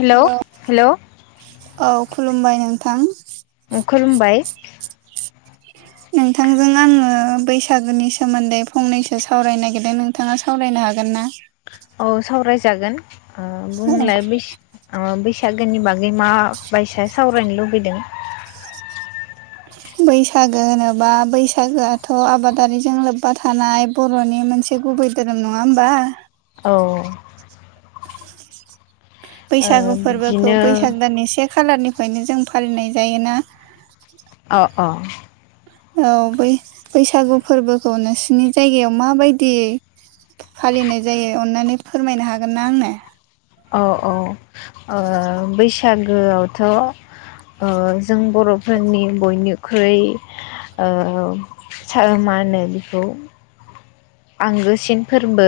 Hello hello hello औ खुलुमबाय नोंथां। खुलुमबाय। [inaudible] नोंथांजों आङो बैसागोनि सोमोन्दै फंनैसो सावरायनो नागिरदों नोंथाङा सावरायनो हागोन ना? औ सावरायजागोन ओ बुंलाय बेस ओ बैसागोनि बागै माबायसा सावरायनो लुबैदों? बैसागो होनोबा बैसागोआथ' आबादारिजों लोब्बा थानाय बर'नि मोनसे गुबै धोरोम नङा होमबा? औ ओ बैसागु फोरबोखौ बिदिनो बैसाग दाननि से खालारनिफ्रायनो जों फालिनाय जायोना? अ अ औ बै बैसागु फोरबोखौ नोंसिनि जायगायाव माबायदि फालिनाय जायो अननानै फोरमायनो हागोन ना आंनो? औ औ ओ बैसागोआवथ' अ जों बर'फोरनि बयनिख्रुइ ओ सा मा होनो बेखौ आंगोसिन फोरबो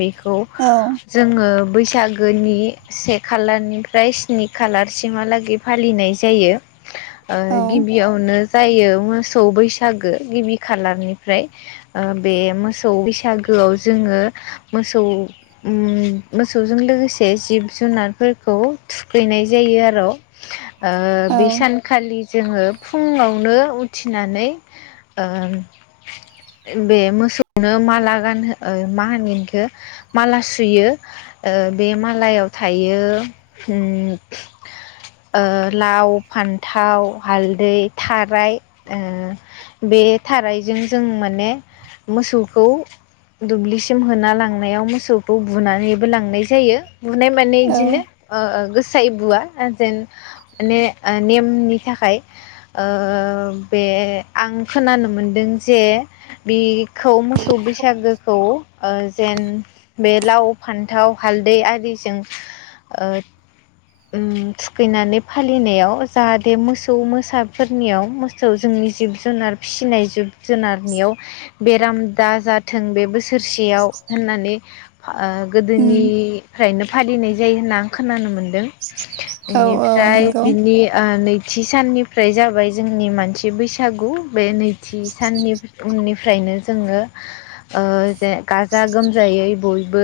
बेखौ औ जोङो बैसागोनि से खालारनिफ्राय स्नि खालारसिमहालागै फालिनाय जायो ओ गिबियावनो जायो मोसौ बैसागो गिबि खालारनिफ्राय ओ बे मोस औ बैसागोआव जोङो मोसौ उम मोसौजों लोगोसे जिब जुनारफोरखौ थुखैनाय जायो आरौ [inaudible] ओ औ बे सान खालि जोङो फुङावनो उथिनानै ओ ए बे मोसौ नो माला गानहो ओ मा होनो इखो माला सुयो। ओ बे मालायाव थायो उम ओ लाव, फान्थाव, हालदै, थाराय ओ बे थारायजों जों माने मोसौखौ दुब्लिसिम होना लांनायाव मोसौखौ बुनानैबो लांनाय जायो। बुनाय माने औ इदिनो ओ गोस सोआयै बुआ ओ जेन माने ओ नेमनि थाखाय ओ बे आं खोनानो मोनदों जे बे खौ मोसौ बैसागोखौ ओ जेन बे लाव, फान्थाव, हालदै आरिजों ओ उम थुखैनानै फालिनायाव जाहाथे मोसौ मोसाफोरनियाव मोस सौ जोंनि जिब जुनार फिसिनाय जिब जुनारनियाव बेराम दा जाथों बे बोसोर थोरसेयाव होननानै ओ गोदोनि उम फ्रायनो फालिनाय जायो होनना आं खोनानो मोनदों औ औ बेनिफ्राय नंगौ बिनि ओ नै थि साननिफ्राय जाबाय जोंनि मानसि बैसागु बे नैथि साननि उननि फ्रायनो जोङो ओ जे गाजा गोमजायै बय बो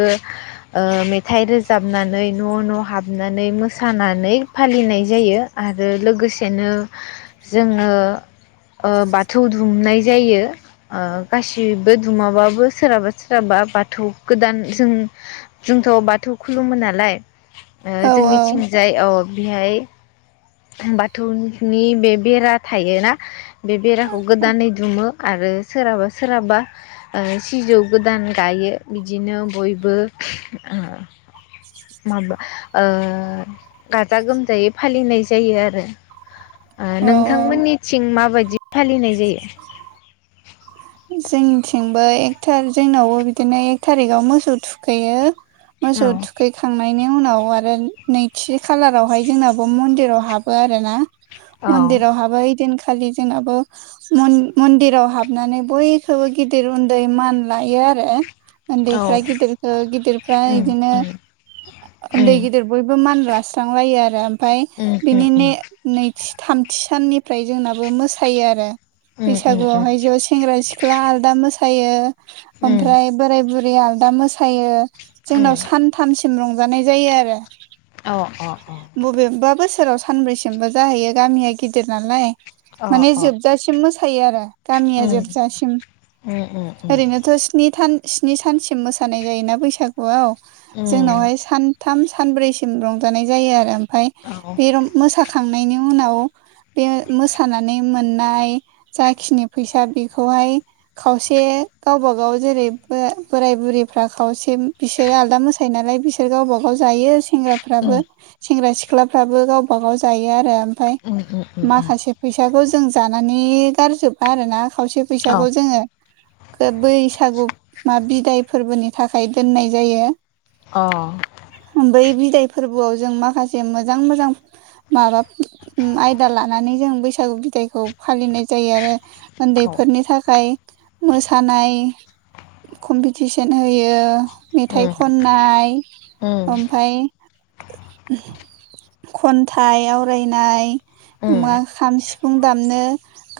ओ मेथाइ रोजाबनानै न' न' हाबनानै मोस सानानै फालिनाय जायो आरो लोगोसेनो जोङो ओ बाथौ दुमनाय जायो ओ गासिबो दुमाबाबो सोरहाबा सोरहाबा बाथौ गोदान जों जोंथ' बाथौ खुलुमो नालाय ओ औ जोंनि जाय औ बेहाय बाथौनि बे बेरा थायोना बे बेराखौ गोदानै दुमो आरो सोरहाबा सोरहाबा ओ सिजौ गोदान गायो बिदिनो बयबो ओ माबा ओ ओ गाजा गोमजायै फालिनाय जायो आरो ओ औ नोंथांमोननि सिं माबायदि फालिनाय जायो [inaudible] जोंनिथिंबो एक थारि जोंनावबो बिदिनो एक थारिकाव मोसौ थुखैयो मोसौ औ थुखै खांनायनि उनाव आरो नैथि खालारावहाय जोंनाबो मन्दिराव हाबो आरो ना औ मन्दिरावहाबो ओइदिनखालि जोंनाबो मन्दिराव हाबनानै बयखौबो गिदिर उन्दै मान लायो आरो औ उन्दैफ्रा गिदिरखौ गिदिरफ्रा उम इदिनो उम उन्दै उम गिदिर बयबो मानला स्रांलायो आरो ओमफ्राय उम उम बिनिनो नैथि थामथि साननिफ्राय जोंनाबो मोसायो आरो उम उम बैसागुआवहाय ज' सेंग्रा सिख्ला आलदा मोसायो उम ओमफ्राय बोराय बुरै आलदा दा मोसायो जोंनाव अ सानथामसिम रंजानाय जायो आरो अ अ अ बबेबा बोसोराव सानब्रैसिमबो जाहैयो गामिया गिदिर नालाय अ माने अ जोबजासिम मोसायो आरो गामिया उम जोबजासिम उम उम उम ओरैनोथ' स्नि सान स्नि सानसिम मोसानाय जायोना बैसागुआव उम जोंनावहाय सानथाम सानब्रैसिम दं जानाय जायो आरो ओमफ्राय औ बेरम मोसाखांनायनि उनाव बे मोसानानै मोननाय जाखिनि फैसा बेखौहाय खावसे गावबाागाव जेरै बोराय बुरिफ्रा खावसे बिसोरो आलदा मोसा नालाय बिसोर गावबा गाव जायो सेंग्रा उम फ्राबो सेंग्रा सिख्लाफ्राबो गावबा गाव जायो आरो ओमफ्राय माखासे फैसाखौ जों जानानै गारजोबबाय आरोोना खावसे फैसाखौ जोङो बैसागु मा बिदाय फोरबोनि थाखाय दोननाय जायो अ बै बिदाय फोरबोआव जों माखासे मोजां मोजां माबा आयदा लानानै जों बैसागु बिदायखौ फालिनाय जायो आरो उन्दैफोरनि थाखाय मोसानाय कम्पिटिसन होयो। मेथाइ खननाय ओमफ्राय खन्थाइ आवरायनाय मा खाम सिफुं सिफुं दामनो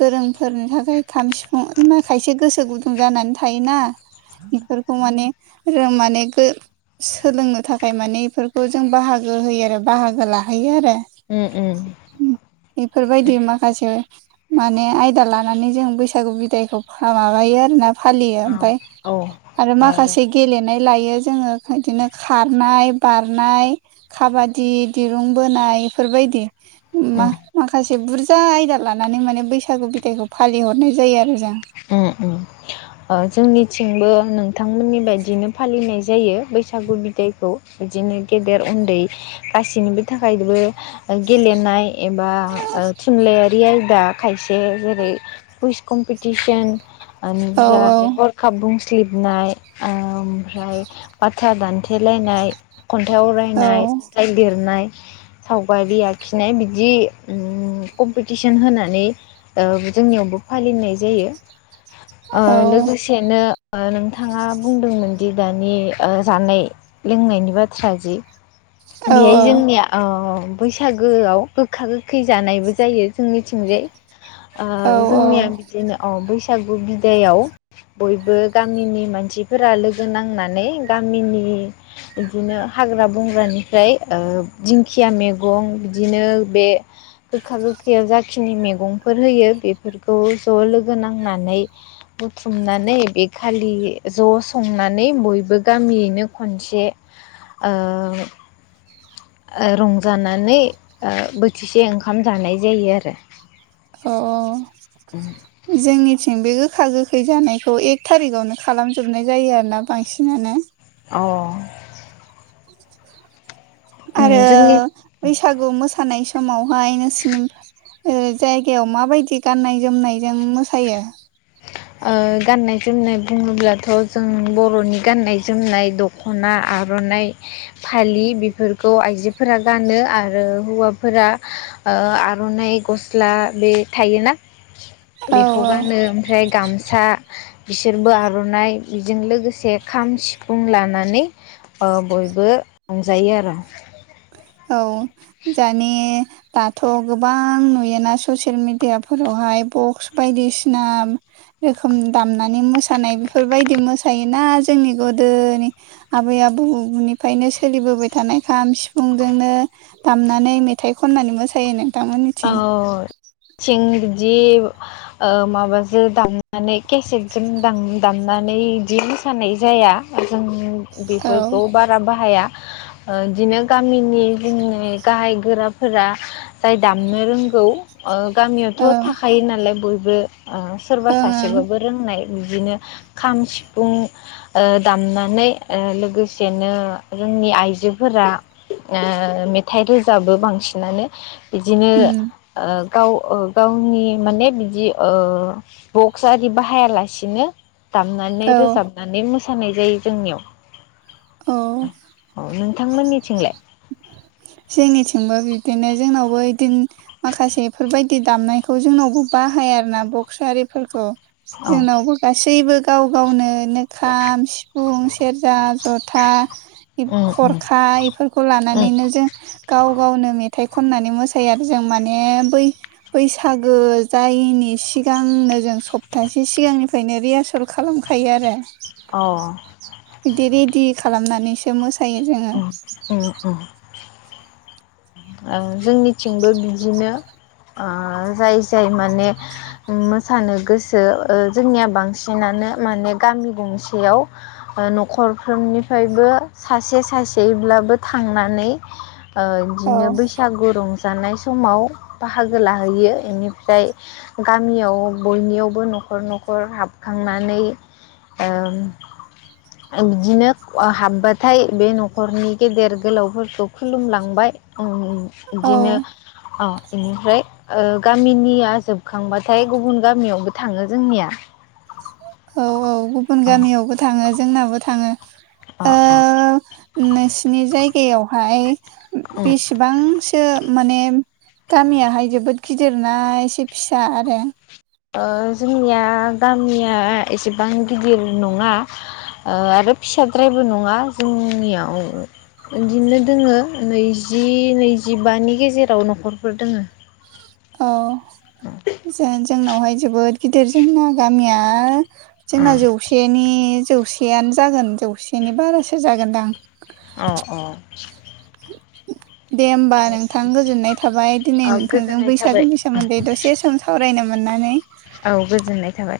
गोरोंफोरनि थाखाय खाम सिफुं खायसे गोसो गुदुं जानानै थायोना बेफोरखौ माने माने सोलोंनो थाखाय माने इफोरखौ खौ जों बाहागो होयो आरो बाहागो लाहैयो आरो उम उम बेफोरबायदि माखासे माने आयदा लानानै जों बैसागु बिदायखौ माबायो आर ना फालियो ओमफ्राय औ आरो माखासे गेलेनाय लायो जोङो बिदिनो खारनाय बार खारनाय खाबादि दिरुं बोनाय बेफोरबायदि मा-माखासे बुरजा आयदा लानानै माने बैसागु बिदाइखौ फालिहरनाय जायो आरोना उम उम जोंनिथिंबो नोंथांमोननि बायदिनो फालिनाय जायो बैसागु बैसागु बिदायखौ बिदिनो गेदेर उन्दै गासिनिबो थाखायबो गेलेनाय एबा थुनलाइारि आरो दा खायसे जेरै कुइस कमपिटिसन औ हरखाब बुंसलिबनाय ओमफ्राय बाथ्रा दानथेलायनाय खन्थाइ औ आवरायनाय खन्थाइ लिरनाय सावबायारि आखिनाय बिदि उम कमपिटिसन होनानै औ जोंनियावबो फालिनाय जायो ओ औ लोगोसेनो ओ नोंथाङा बुंदोंमोन दि दानि ओ जानाय लोंनायनि बाथ्रा जि बेहाय औ जोंनिया अ बैसागोआव गोखा गोखै जानायबो जायो जोंनिथिंजाय औ औ जोंनिया बिदिनो औ बैसागु दायाव बयबो गामिनि मानसिफोरा लोगो नांनानै गामिनि बिदिनो हाग्रा बंग्रानिफ्राय दिंखिया मैगं बिदिनो बे गोखा गोखैयाव जाखिनि मैगंफोर होयो बेफोरखौ ज' लोगो नांनानै बुथुमनानै बे खालि ज' संनानै बयबो गामियैनो खनसे ओ रंजानानै बोथिसे ओंखाम जानाय जायो आरो अ जोंनिथिं बे गोखा गोखा खैजानायखौ एक थारिकावनो खालामजोबनाय जायो आरोोना बांसिनानो अ उम आरो जोंनि बैसागु मोसानाय समावहाय नोंसिनि जायगायाव माबायदि गाननाय जोमनायजों मोसायो ओ गाननाय जोमनाय बुङोब्लाथ' जों बर'नि गाननाय जोमनाय दख खना आर'नाइ फालि बेफोरखौ आइजोफोरा गानो आरो हौवाफोरा आर'नाइ गस्ला बे थायोना औ बेखौ औ गानो ओमफ्राय गामसा बिसोरबो आर'नाइ बेजों लोगोसे खाम सिफुं लानानै ओ बयबो रंजायो आरो औ जानि दाथ' गोबां नुयोना ससियेल मेडियाफोरावहाय बक्स बायदिसिना रोखोम दामनानै मोसानाय बेफोरबायदि मोसायोना जोंनि गोदोनि आबै आबौनिफ्रायनो सोलिबोबाय थानाय खाहाम सिफुं मुंजोंनो दामनानै मेथाइ खननानै मोसायो नों औ सिंजि माबाजों दामनानै केसेटजों दामनानै बि मोसानाय जाया जों औ बेफोरखौ बार बाहाया ओ बिदिनो गामिनि जोंनि गाहाय गोराफोरा जाय दामनो रोंगौ औ गामियावथ' थाखायो नालाय बयबो सोरबा ओं ओं सासेबाबो रोंनाय बिदिनो खाम सिफुं दामनानै लोगोसेनो जोंनि आइजोफोरा मेथाइ रोजाबो बांसिनानो बिदिनो उम गाव गावनि माने बिदि बक्स आरि बाहायालासिनो दामनानै औ रोजाबनानै मोसानाय जायो जोंनियाव औ औ नोंथांमोननिथिंलाय जोंनिथिंबो बिबदिनो जोंनावबो बिदिन माखासेफोरबायदि दामनायखौ जोंनावबो बाहाया आरो ना बक्स आरिफोरखौ औ जोंनावबो गासैबो गाव गावनोनो खाम सिफुं सेरजा ज था उम उम खरखा बे खौ उम लानानैनो जों गाव गावनो मेथाइ खननानै मोसायो आरो जों माने बै बैसागो जायैनि सिगांनो जों सप्तासे सिगांनिफ्रायनो रिहारसल खालामखायो आरो अ बिदि रेडि खालामनानैसो मोसायो जोङो उम उम उम जोंनिथिंबो बिदिनो जाय जाय माने मोसानो गोसो जोंनिया बांसिनानो माने गामि गंसेयाव । न'खरफोरनिफ्रायबो सासे सासेब्लाबो थांनानै औ बिदिनो बैसागु रं जानाय समाव बाहागो लाहैयो बेनिफ्राय गामियाव बयनियावबो न'खर न'खर हाबखांनानै ओं [inaudible] बिदिनो हाबबाथाय बे न'खरनि गेदेर गोलावफोरखौ खुलुमलांबाय । औ बिदिनो इनिफ्राय गामिनिया जोबखांबाथाय गुबुन गामियावबो थाङो जोंनिया औ औ गुबुन अ गामियावबो थाङो जोंनाबो थाङो अ । नोंसिनि जायगायावहाय उम बेसेबांसो । माने गामियाहाय जोबोद गिदिरना एसे फिसा आरो । जोंनिया गामिया एसेबां गिदिर नङा । आरो फिसाद्रायबो नङा जोंनियाव बिदिनो दोङो नैजि नैजिबानि गेजेराव न'खरफोर दोङो । औ जों जोंनावहाय जोबोद गिदिर जोंना गामिया अ जोंना जौसेनि जौसेयानो जागोन जौसेनि बारासो जागोनदां । अ औ । दे होमबा नोंथां गोजोननाय थाबाय अ दिनै नोंथांजों गोजोननाय थाबाय बैसागोनि सो सोमोन्दै दसे सम सावरायनो मोननानै औ गोजोननाय थाबाय